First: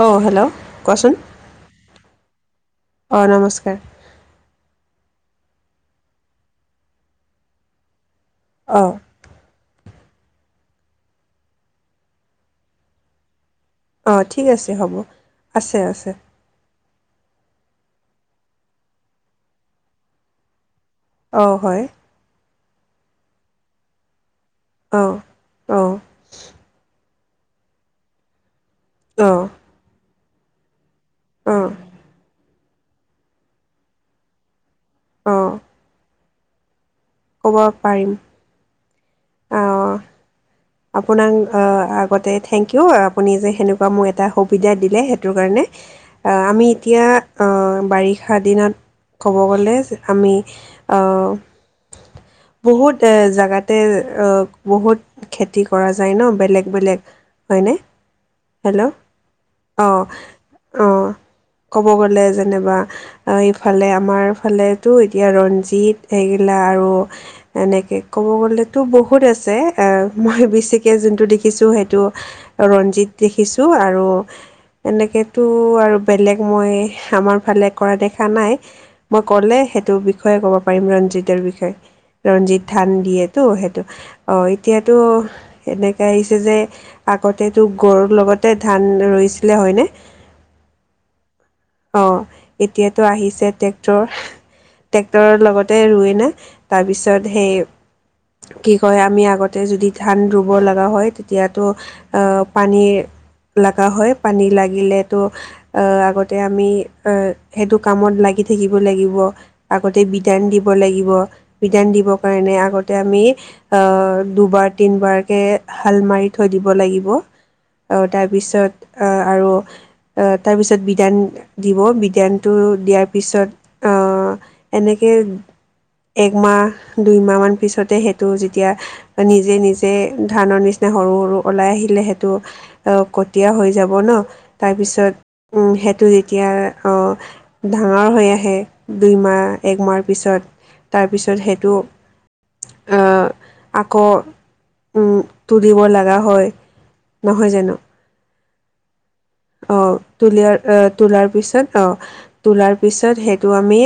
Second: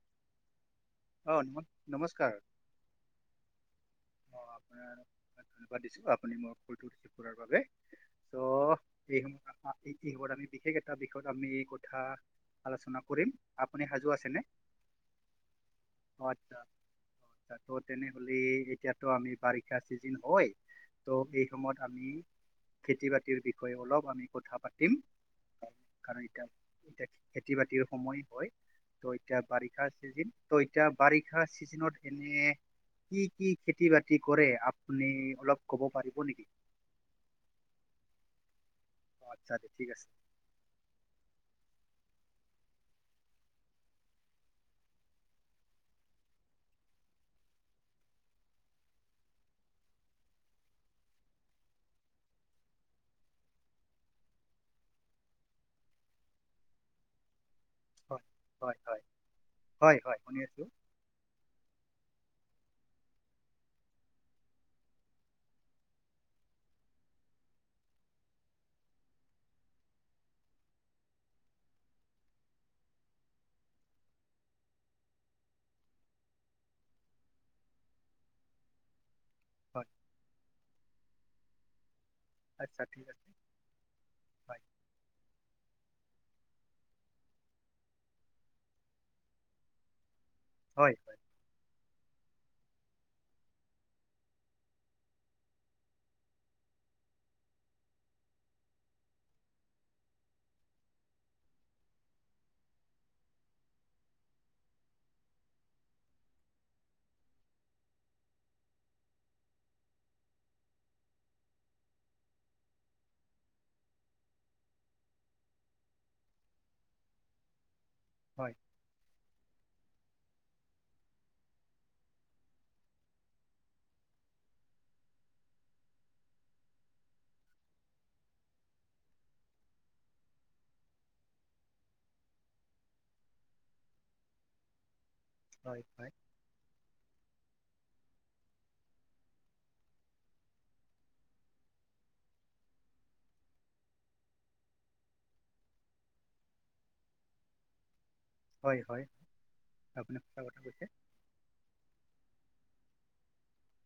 অ hello কোৱাচোন অম নমস্কাৰ অঁ নমস্কাৰ অ আপোনাৰ [unintelligible] দিছো আপুনি [unintelligible] বাবে চ' অঁ [unintelligible] কিহত আমি বিশেষ এটা বিষয়ত আমি এই কথা আলোচনা কৰিম। আপুনি অ ঠিক আছে হ'ব, আছে আছে অঁ আচ্ছা। কথাটো তেনেহলে এতিয়াতো আমি বাৰিষাৰ চিজিন হয় ত এই অঁ সময়ত হয় আমি খেতি-বাতিৰ বিষয়ে অলপ আমি কথা পা পাতিম অঁ অঁ কাৰন এতিয়া এতিয়া খেতি বাতিৰ সময় হয়। ত এতিয়া অঁ বাৰিষা চিজিন, ত বাৰিষা অঁ চিজিনত এনে কি কি খেতি বাতি কৰে আপুনি অঁ অলপ কব পাৰিব নেকি? ক'ব পাৰিম। আচ্ছা অ দে ঠিক আছে আপোনাক আহ আগতে। ত থেংক ইউ আপুনি যে সেনেকুৱা মোক এটা সুবিধা দিলে সেইটো কাৰণে আমি এতিয়া। বাৰিষা দিনত ক'ব গ'লে আমি। বহুত এ জেগাতে। বহুত খেতি কৰা যায় ন বেলেগ বেলেগ। হয়নে হয় হয় হেল্ল' হয় হয় অঁ হয় শুনি আছো অঁ ক'ব গ'লে। যেনিবা এইফালে আমাৰ ফালেতো এতিয়া ৰঞ্জিত এইগিলা আৰু। এনেকে ক'ব গ'লে তো বহুত আছে মই বেছিকে যোনটো দেখিছোঁ সেইটো ৰঞ্জিত দেখিছোঁ। আৰু। এনেকেতো আৰু বেলেগ মই আমাৰ ফালে কৰা দেখা নাই। মই ক'লে হয় সেইটো বিষয়ে ক'ব পাৰিম ৰঞ্জিতৰ বিষয়ে ৰঞ্জিত আচ্ছা ধান ঠিক দিয়ে। আছে তটো সেইটো অ হয় এতিয়াতো এনে। আহিছে যে আগতেতো গৰুৰ লগতে ধান ৰইছিলে হয়নে? হয় হয়। অ এতিয়াতো আহিছে ট্ৰেক্টৰ। ট্ৰেক্টৰৰ লগতে ৰুই নে তাৰপিছত সেই। কি কয় আমি আগতে যদি ধান ৰুব লগা হয় তেতিয়াতো পানীৰ। লগা হয় পানী লাগিলে তো আগতে আমি সেইটো কামত লাগ থাকিব লাগিব আগতে বিধান দিব লাগিব বিধান দিব কাৰণে আগতে। এতিয়া আমি আহ দুবাৰ তিনিবাৰকে হাল মাৰি থৈ দিব লাগিব। হয় তাৰপিছত আৰু। তাৰপিছত বিধান দিব বিধানটো দিয়াৰ পিছত এনেকে। একমাহ দুই মাহ মান। পিছতে সেইটো যেতিয়া নিজে নিজে ধানৰ নিচিনা সৰু-সৰু ওলাই আহিলে সেইটো কটীয়া হৈ যাব ন', তাৰপিছত হয় সেইটো হয় যেতিয়া অ', ডাঙৰ হৈ আহে দুই মাহ, একমাহ পিছত, তাৰপিছত সেইটো আহ, আকৌ উম, তুলিব লগা হয়। নহয় জানো? হয় হয় অ', আপুনি সঁচা তুলিয়াৰ কথা কৈছে আহ, তোলাৰ পিছত আহ তোলাৰ তাৰপিছত সেইটো আমি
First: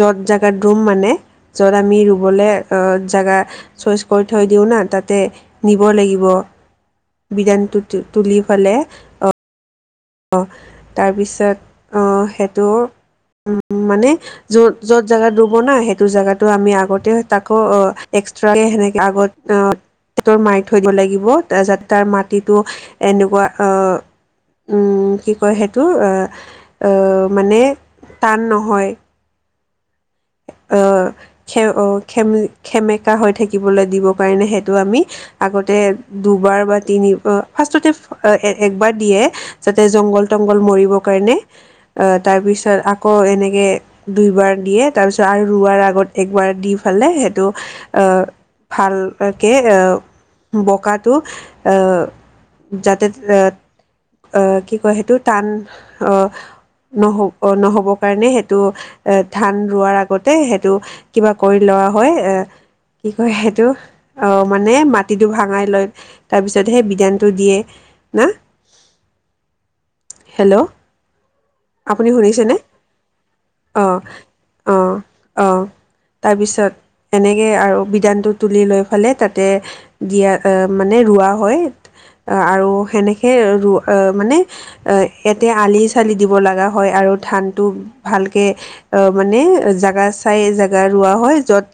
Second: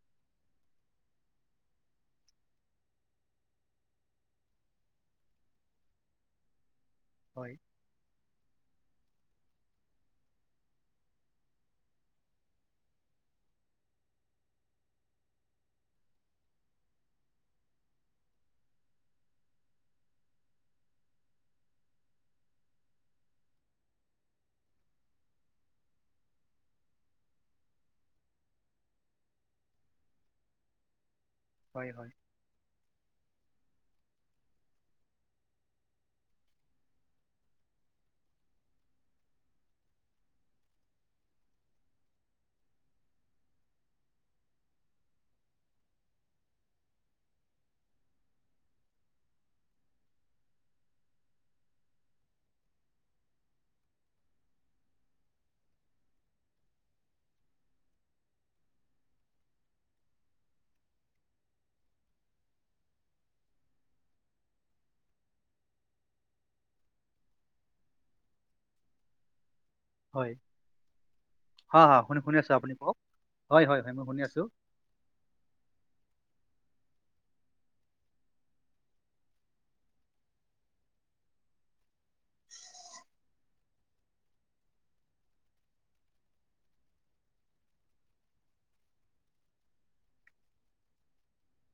য'ত জেগাত ৰুম মানে, য'ত আমি ৰুবলৈ আহ, জেগা চইচ কৰি থৈ দিওঁ না তাতে নিব লাগিব। হয় [unintelligible] তুলি ফালে। অ', তাৰপিছত অ', সেইটো উম, মানে যত-যত জাগা ৰুব না সেইটো জাগাতো আমি আগতে তাকো অ', এক্সট্ৰাকে সেনেকে আগত অ', সেইটো মাৰি থৈ দিব লাগিব তাৰ যাতে তাৰ মাটিটো এনেকুৱা আহ উম, কি কয় সেইটো আহ, মানে টান নহয়। আহ, হয় হয় খে-খেম-খেমেকা হৈ থাক দিবলৈ দিব কাৰণে সেইটো আমি আগতে দুবাৰ বা তিনি ফাৰষ্টতে [unintelligible] দিয়ে যাতে জংগল-তংগল মৰিবৰ কাৰণে আ, তাৰপিছত আকৌ য়ে দুইবাৰ দিয়ে তাৰ পিছত আৰু ৰোৱাৰ আগত একবাৰ দি ফালে সেইটো অ, ভাল কে অ, বকাটো অ, যাতে এ আ, কি কয় সেইটো? টান অ, নহ অ, নহ'বৰ কাৰণে সেইটো এ ধান ৰোৱাৰ আগতে সেইটো কিবা কৰি লোৱা হয় এ কি কয় সেইটো অ, মানে মাটিটো ভাঙাই লয় তাৰপিছত সেই বিধানটো দিয়ে। না [inaudible] হেল্ল'। হয়, হয়, আপুনি শুনি শুনি আছো শুনিছেনে আপুনি কওক হয়, হয়, হয়, অঁ মই শুনি আছো। অঁ অঁ তাৰপিছত এনেকে আৰু বিধানটো তুলি লৈ ফালে তাতে দিয়া অ, মানে ৰোৱা হয় আৰু সেনেকে ৰু মানে এ এতে আলি-চালি দিব লগা হয় আৰু ধানটো ভালকে মানে জাগা চাই জাগা ৰোৱা হয় য'ত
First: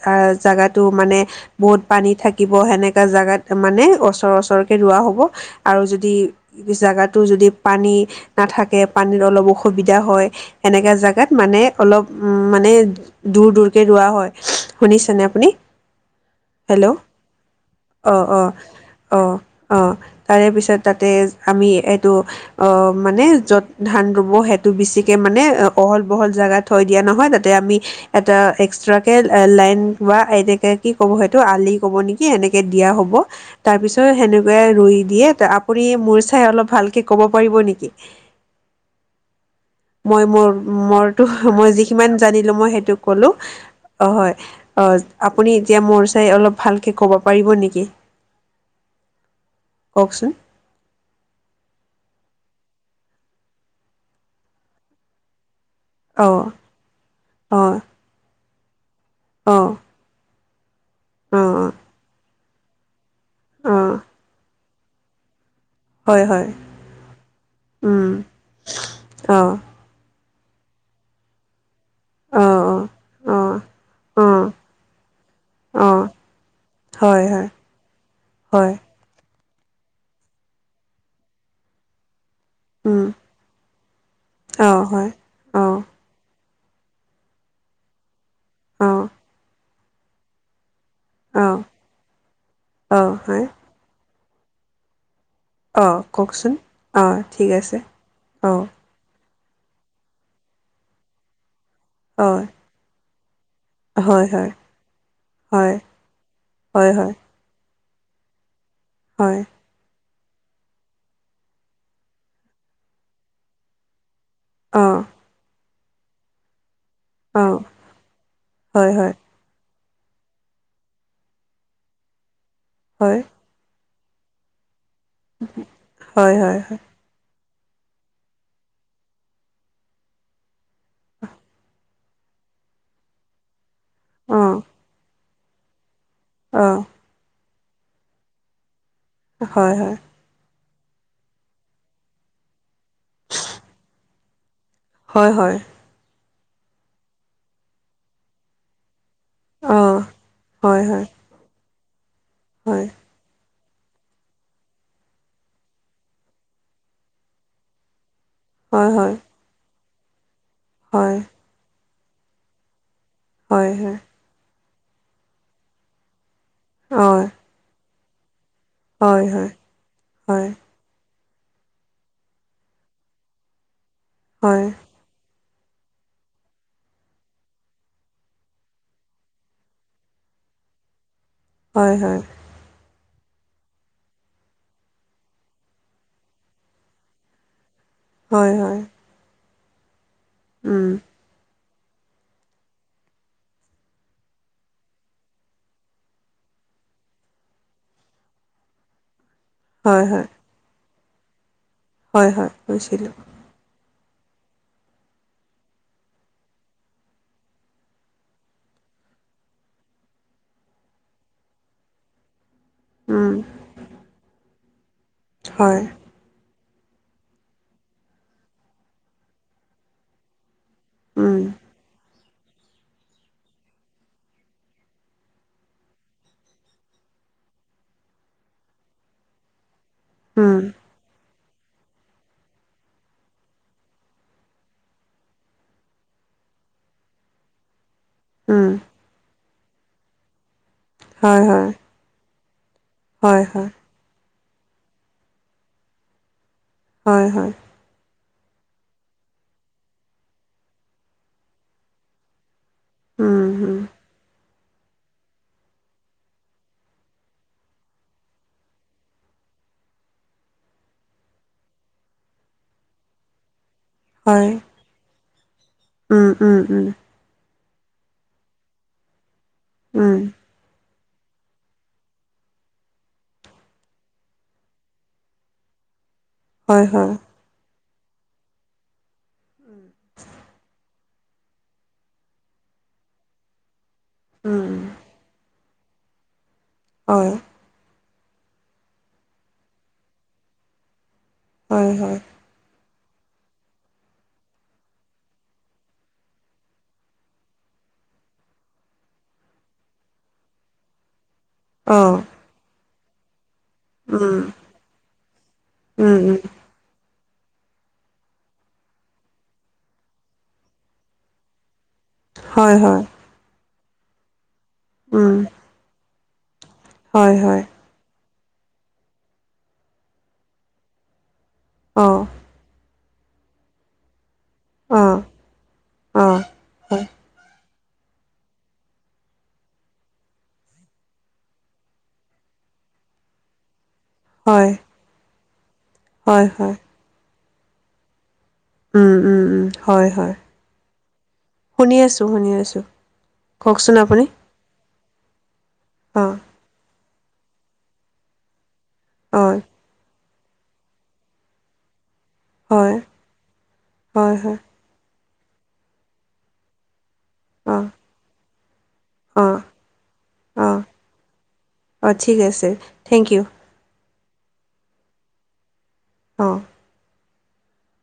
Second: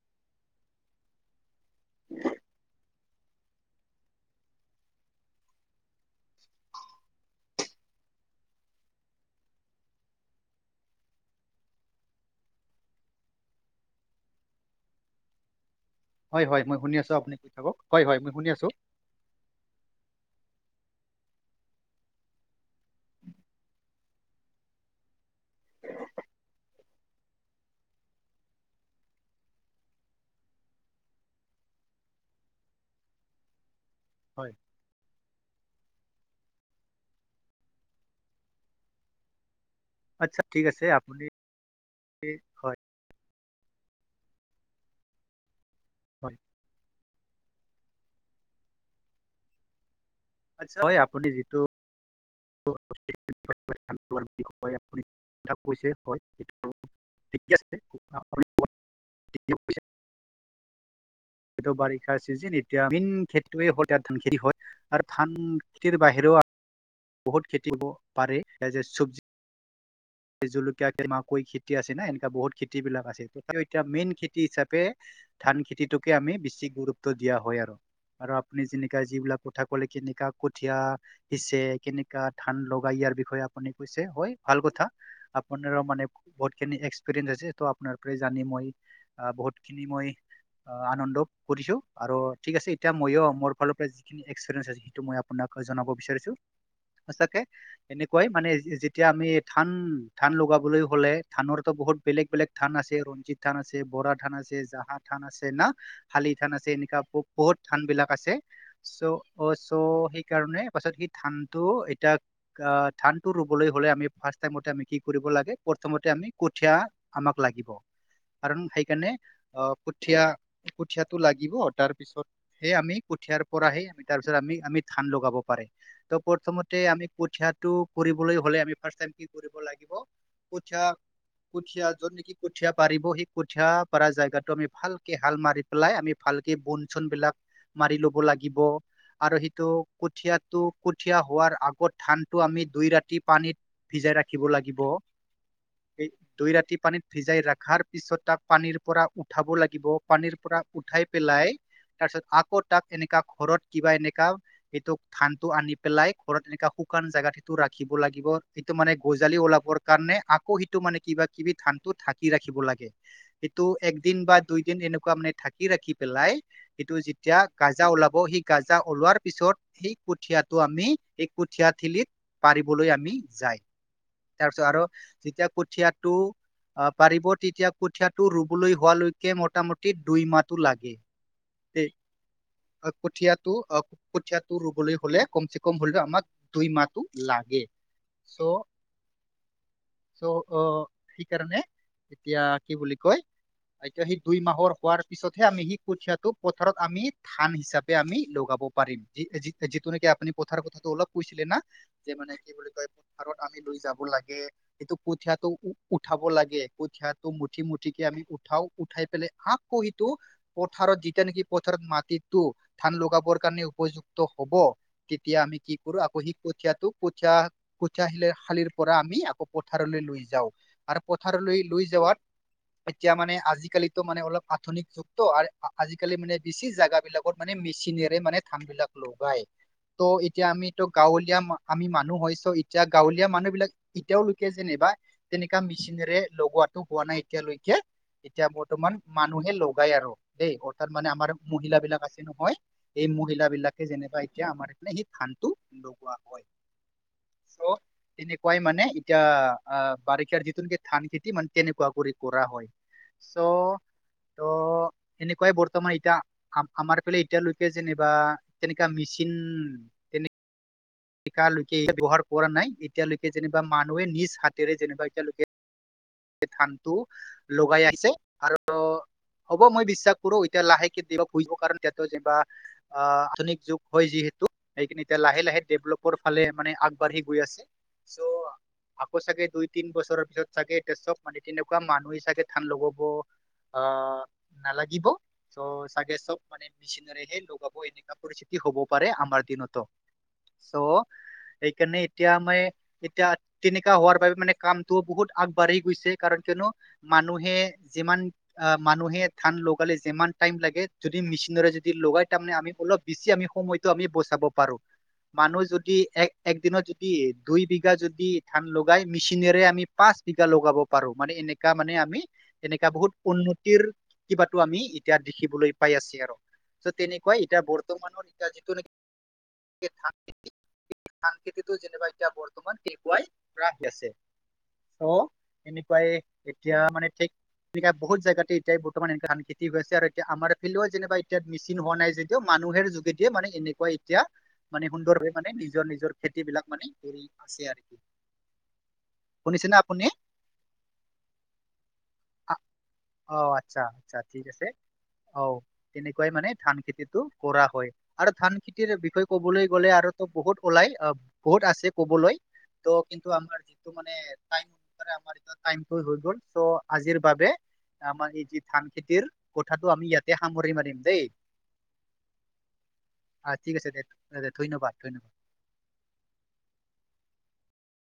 জাগাতো মানে বহুত পানী থাকিব সেনেকা জাগাত মানে অচৰ [unintelligible] ৰুৱা হ'ব আৰু যদি জাগাটো যদি পানী নাথাকে পানী [unintelligible] অসুবিধা হয়, এনেকা জাগাত মানে অলপ উ, মানে দূৰ দূৰকে ৰোৱা হয় শুনিছেনে আপুনি? হয় হয়, মই হেল্ল' শুনি আছো, আপুনি কয় থাকক, হয়, অঁ হয়, মই শুনি অঁ আছো। অঁ অঁ তাৰে পিছত তাতে আমি এইটো অ, মানে য'ত ধান [unintelligible] সেইটো বেছিকে মানে অহল-বহল জাগা থৈ দিয়া নহয়, তাতে আমি এটা এক্সট্ৰাকে লাইন বা এনেকে কি ক'ব সেইটো আলি কব নেকি এনেকে দিয়া হ'ব তাৰ পিছত ত' হয় সেনেকুৱাই ৰুই দিয়ে তা [unintelligible] ৰি মোৰ চাই অলপ ভালকে ক'ব পাৰিব নেকি? মই আচ্ছা মোৰ ঠিক আছে আপুনি মৰটো মই যিখিমান জানিলো মই হয় সেইটো ক'লো। অ, হয় অ, আপুনি এতিয়া মোৰ চাই হয় অলপ ভালকে ক'ব পাৰিব নেকি? কওকচোন। [inaudible] হয়, আপুনি যিটো [inaudible] [unintelligible] কৈছে অ', অ', অ', [unintelligible] টো অ', বাৰিষা চিজিন, এতিয়া মেইন খেতিয়ে হল ইয়াত অ', ধান খেতি হয় আৰু ধান খেতিৰ হয়, বাহিৰেও হয়, [unintelligible] বহুত খেতি [unintelligible] উম, পাৰে যে চবজি অ', জুলকীয়াকে মাকৈ [unintelligible] টি আছে না এনেকুৱা অ', বহুত খেতি অ', বিলাক আছে, তথাপি অ', এতিয়া মেইন খেতি অ', হিচাপে ধান অ', খেতিটোকে আমি বিচি গুৰুত্ব দিয়া হয় আৰু, আৰু আপুনি হয়, যিনিকা যিবিলাক কথা কলে কেনেকা কঠিয়া সিঁচে, কেনেকা ধান লগাই ইয়াৰ উম, বিষয়ে আপুনি কৈছে হয়, ভাল কথা অ', হয়, আপোনাৰ অ', মানে বত খেনি এক্সপিৰিয়েন্ঞ্চ আছে ত' আপোনাৰ পৰাই জানি মই অ', বহুতখিনি মই আনন্দ অ', কৰিছো আৰু ঠিক আছে এতিয়া অ', মইয়ো হয়, মোৰ ফালৰ পৰা যিখি এক্সপ্ৰেৰিয়েনচ আছে, সেইটো মই আ আপোনাক জনাব অ', বিচাৰিছো, কওকচোন? অ', সচাকে ঠিক আছে, এনেকুৱাই মানে অ', যেতিয়া আমি ধান ধান লগাবলৈ হ'লে ধানৰোতো বহুত বেলেগ অ', বেলেগ ধান আছে আৰু থান আছে বৰা হয়, থান হয়, আছে, জাহা থান আছে না, হয়, শালি থান আছে, হয়, এনেকা হয়, বহুত থান বিলাক আছে চ' হয়, অ চ' সে সেইকাৰণে পাছত সি ধান টো এতিয়া আহ, ধান টো ৰুবলৈ হ'লে আমি ফাৰ্চ টাইমতে আমি কি অ', কৰিব লাগে প্ৰথমতে আমি কঠীয়া আমাক অ', লাগিব, কাৰণ হয়, সেইকাৰণে হয়, অহ কঠিয়া, কঠিয়াটো লাগিব, তাৰ পিছত সে আমি হয়, কঠিয়াৰ পৰাহে আমি তাৰ পিছত আমি, আমি ধান লগাব পাৰে, ত' হয়, হয়, প্ৰথমতে হয়, আমি কঠিয়াটো কৰিবলৈ হ'লে আমি ফাৰ্ষ্ট টাইম কি কৰিব লাগিব? কঠীয়া কঠীয়া য'ত নিকি, কঠীয়া পাৰিব সেই কঠীয়া পৰা জেগাটো অ', আমি ভালকে হাল মাৰি পেলাই, আমি ভালকে বন, অ', চন বিলাক মাৰি ল'ব লাগিব। আৰু সিটো হয়, হয়, কঠীয়াটো, কঠীয়া হোৱাৰ আগত ধানটো আমি দুই ৰাতি পানীত ভিজাই ৰাখিব লাগিব। হয়, হয়। এই দুই ৰাতি পানীত ভিজাই ৰা উঠাব অ', হয়, হয়, হয়, কিবা এনেকা এইটো ধানটো আনি পেলাই ওপৰত এনেকা শুকান জেগাত এইটো ৰাখিব লাগিব হয়, সেইটো হয়, মানে হয়, গজালি ওলাবৰ কাৰণে আকৌ সেইটো মানে কিবা, কিবি ধানটো ঢাকি ৰাখিব লাগে। এইটো হয়, হয়, একদিন, বা দুইদিন এনেকুৱা মানে ঢাকি ৰাখি পেলাই সেইটো হয় যেতিয়া গাজা ওলাব সেই গাজা ওলোৱাৰ হয় হয় পিছত সেই হয় কঠীয়াটো আমি কঠীয়া ঠেলিত পাৰিবলৈ আমি যায়, হয় তাৰপিছত আৰু যেতিয়া কঠীয়াটো আ' পাৰিব তেতিয়া কঠীয়াটো ৰুবলৈ হোৱা লৈকে মটামটি দুই মাহটো লাগে হয় হয়। কঠীয়াটো অ কঠীয়াটো ৰুবলৈ হলে কম চে কম হলেও আমাক দুই মাহটো লাগে। চ' হয় হয়। চ' আহ উম সেইকাৰণে এতিয়া কি বুলি কয় এতিয়া সেই দুই মাহৰ হোৱাৰ পিছতহে আমি সি কঠিয়টো পথাৰত আমি ধান হিচাপে আমি লগাব। অ' যিটো হয় নেকি হয় আপুনি পথাৰ কথাটো অলপ কৈছিলে না। যে হয় মানে কি হয় বুলি কয় কৈছিলো। পথাৰত আমি লৈ যাব লাগে সেটো কঠীয়াটো উঠাব লাগে কঠীয়াটো মুঠি মুঠিকে আমি উঠা উঠাই পেলাই আকৌ সেইতো পথাৰত যেতিয়া নেকি পথাৰত মাটি টো ধান উম লগাবৰ কাৰণে উপযুক্ত হব তেতিয়া আমি কি হয় কৰো আকৌ সেই কঠীয়াটো কঠীয়া কঠীয়া শালিৰ পৰা আমি আকৌ পথাৰলৈ লৈ যাওঁ আৰু উম পথাৰলৈ লৈ যাৱ [inaudible] এতিয়া মানে আজিকালিতো মানে অলপ আধুনিক যুক্ত আৰে আজিকালি মানে বেছি জাগা বিলাকত মানে মেচি চিনেৰে মানে ধান বিলাক লগাই ত' এতিয়া উম আমিটো গাঁৱলীয়া আমি মানুহ হৈছ এতিয়া গাঁৱলীয়া মানুহ বিলাক এতিয়ালৈকে যে বা তেনেকা মেচিনেৰে লগোৱাটো হোৱা নাই এতিয়ালৈকে এতিয়া উম বৰ্তমান মানুহে লগাই আৰু দেই অৰ্থাৎ মানে আমাৰ হয় হয় মহিলা বিলাক আছে নহয়। এই হয় হয় মহিলাবিলাকে যেনিবা এতিয়া আমাৰ সে সেই ধানটো লগোৱা হয়। হয় হয়। চ' তেনেকুৱাই মানে এতিয়া বাৰিষাৰ যিটো নতুনকে ধান খেতি মানে তেনেকুৱা কৰি কৰা হয়। উম চ' উম ত এনেকুৱাই বৰ্তমান এতিয়া আমাৰ ফালে এতিয়ালৈকে যেনিবা তেনেকুৱা মেচিন তেনে এটা লৈকে ইয় বেবহাৰ কৰা নাই এতিয়ালৈকে যেনা মানুহে নিজ হয় হাতেৰে যেনিবা এতিয়ালৈ উম উম উম ধানটো লগাই আছে আৰু হ'ব মই বিশ্বাস উম কৰো এতিয়া লাহেক [unintelligible] আধুনিক যুগ হয় যিহেতু সেইখিন এতিয়া লাহে লাহে ডেভেলপ ওপৰ ফালে মানে হয় হয় আগবাঢ়ি গৈ আছে চ' আকৌ চাগে দুই তিন বছৰৰ পিছত চাগে মানে তেনেকুৱা মানুহে চাগে ধান লগাব আ উম নালাগিব। চ চাগে চব মানে হয় মেচিনৰেহে লগাব এদিনত পৰিস্থিতি হব পাৰে আমাৰ দিনতো চ' হয় সেইকাৰণে হয় এতিয়া মে এতিয়া তেনেকা হোৱাৰ বাবে মানে কামটোও বহুত আগ বাঢ়ি গৈছে কাৰণ কিয় নো মানুহে যিমান আ মানুহে ধান লগালে যিমান টাইম লাগে যদি মেচিনৰে যদি অ লগাই তাৰমানে আমি অলপ বেছি আমি সময়টো আমি উম বচাব পাৰো মানুহ যদি উম এক উম এক দিনত দুই বিঘা যদি ধান লগাই মেচিনেৰে আমি পাঁচ লগাব পাৰো মানে এনেকা মানে আমি হয় এনেকা হয় বহুত উন্নতিৰ কিবা টো আমি এতিয়া উম দেখিবলৈ পাই আছ আৰ' ত' হয় তেনেকুৱাই হয় এতিয়া বৰ্তমানৰ [unintelligible] ধান খেতিটো যেনেকুৱা অ এতিয়া বৰ্তমান কে ৱাই ৰাহি আছে। অ চ' এনেকুৱায়ে অ এতিয়া হয় মানে ঠিক এনেকা বহুত জাগাতে এতিয়া বৰ্তমান এনেকা ধান খেতি হৈ আছে আৰু এতিয়া আমাৰ ইফেলেও যেনিবাই এতিয়া মেচিন হোৱা নাই যেদিঅ মানু পুহেৰ যোগেদিয়ে মানে এনেকুৱাই তিয়া হয় মানে সুন্দৰভাৱে মানে নিজৰ নিজৰ হয় খেতি বিলাক হয় মানে কৰি আছে আৰু উম- উম-উম, শুনিছেনে আপুনি? হয়- হয়। শুনি আছো-শুনি আছো অ' আচ্ছা কওকচোন আচ্ছা আপুনি। ঠিক আছে। অ', তেনেকুৱাই অঁ মানে ধান খেতিত তো, কৰা হয়। আৰু ধান খেতিৰ বিষয়ে অঁ ক'বলৈ গ'লে আৰুটো বহুত ওলাই। আব, বহুত আছে ক'বলৈ, হয় ত কিন্তু আমাৰ যিটো মানে [unintelligible] টা-টাইমটো হৈ গল। চ' আজিৰ বাবে অঁ আমাৰ এই যি ধান খেতিৰ অঁ কথাটো আমি ইয়াত দে খামৰিমাৰিম দেই। অ, ঠিক আছে, থেংক ইউ। আহ, ঠিক আছে দে দে, ধন্যবাদ ধন্য অ'।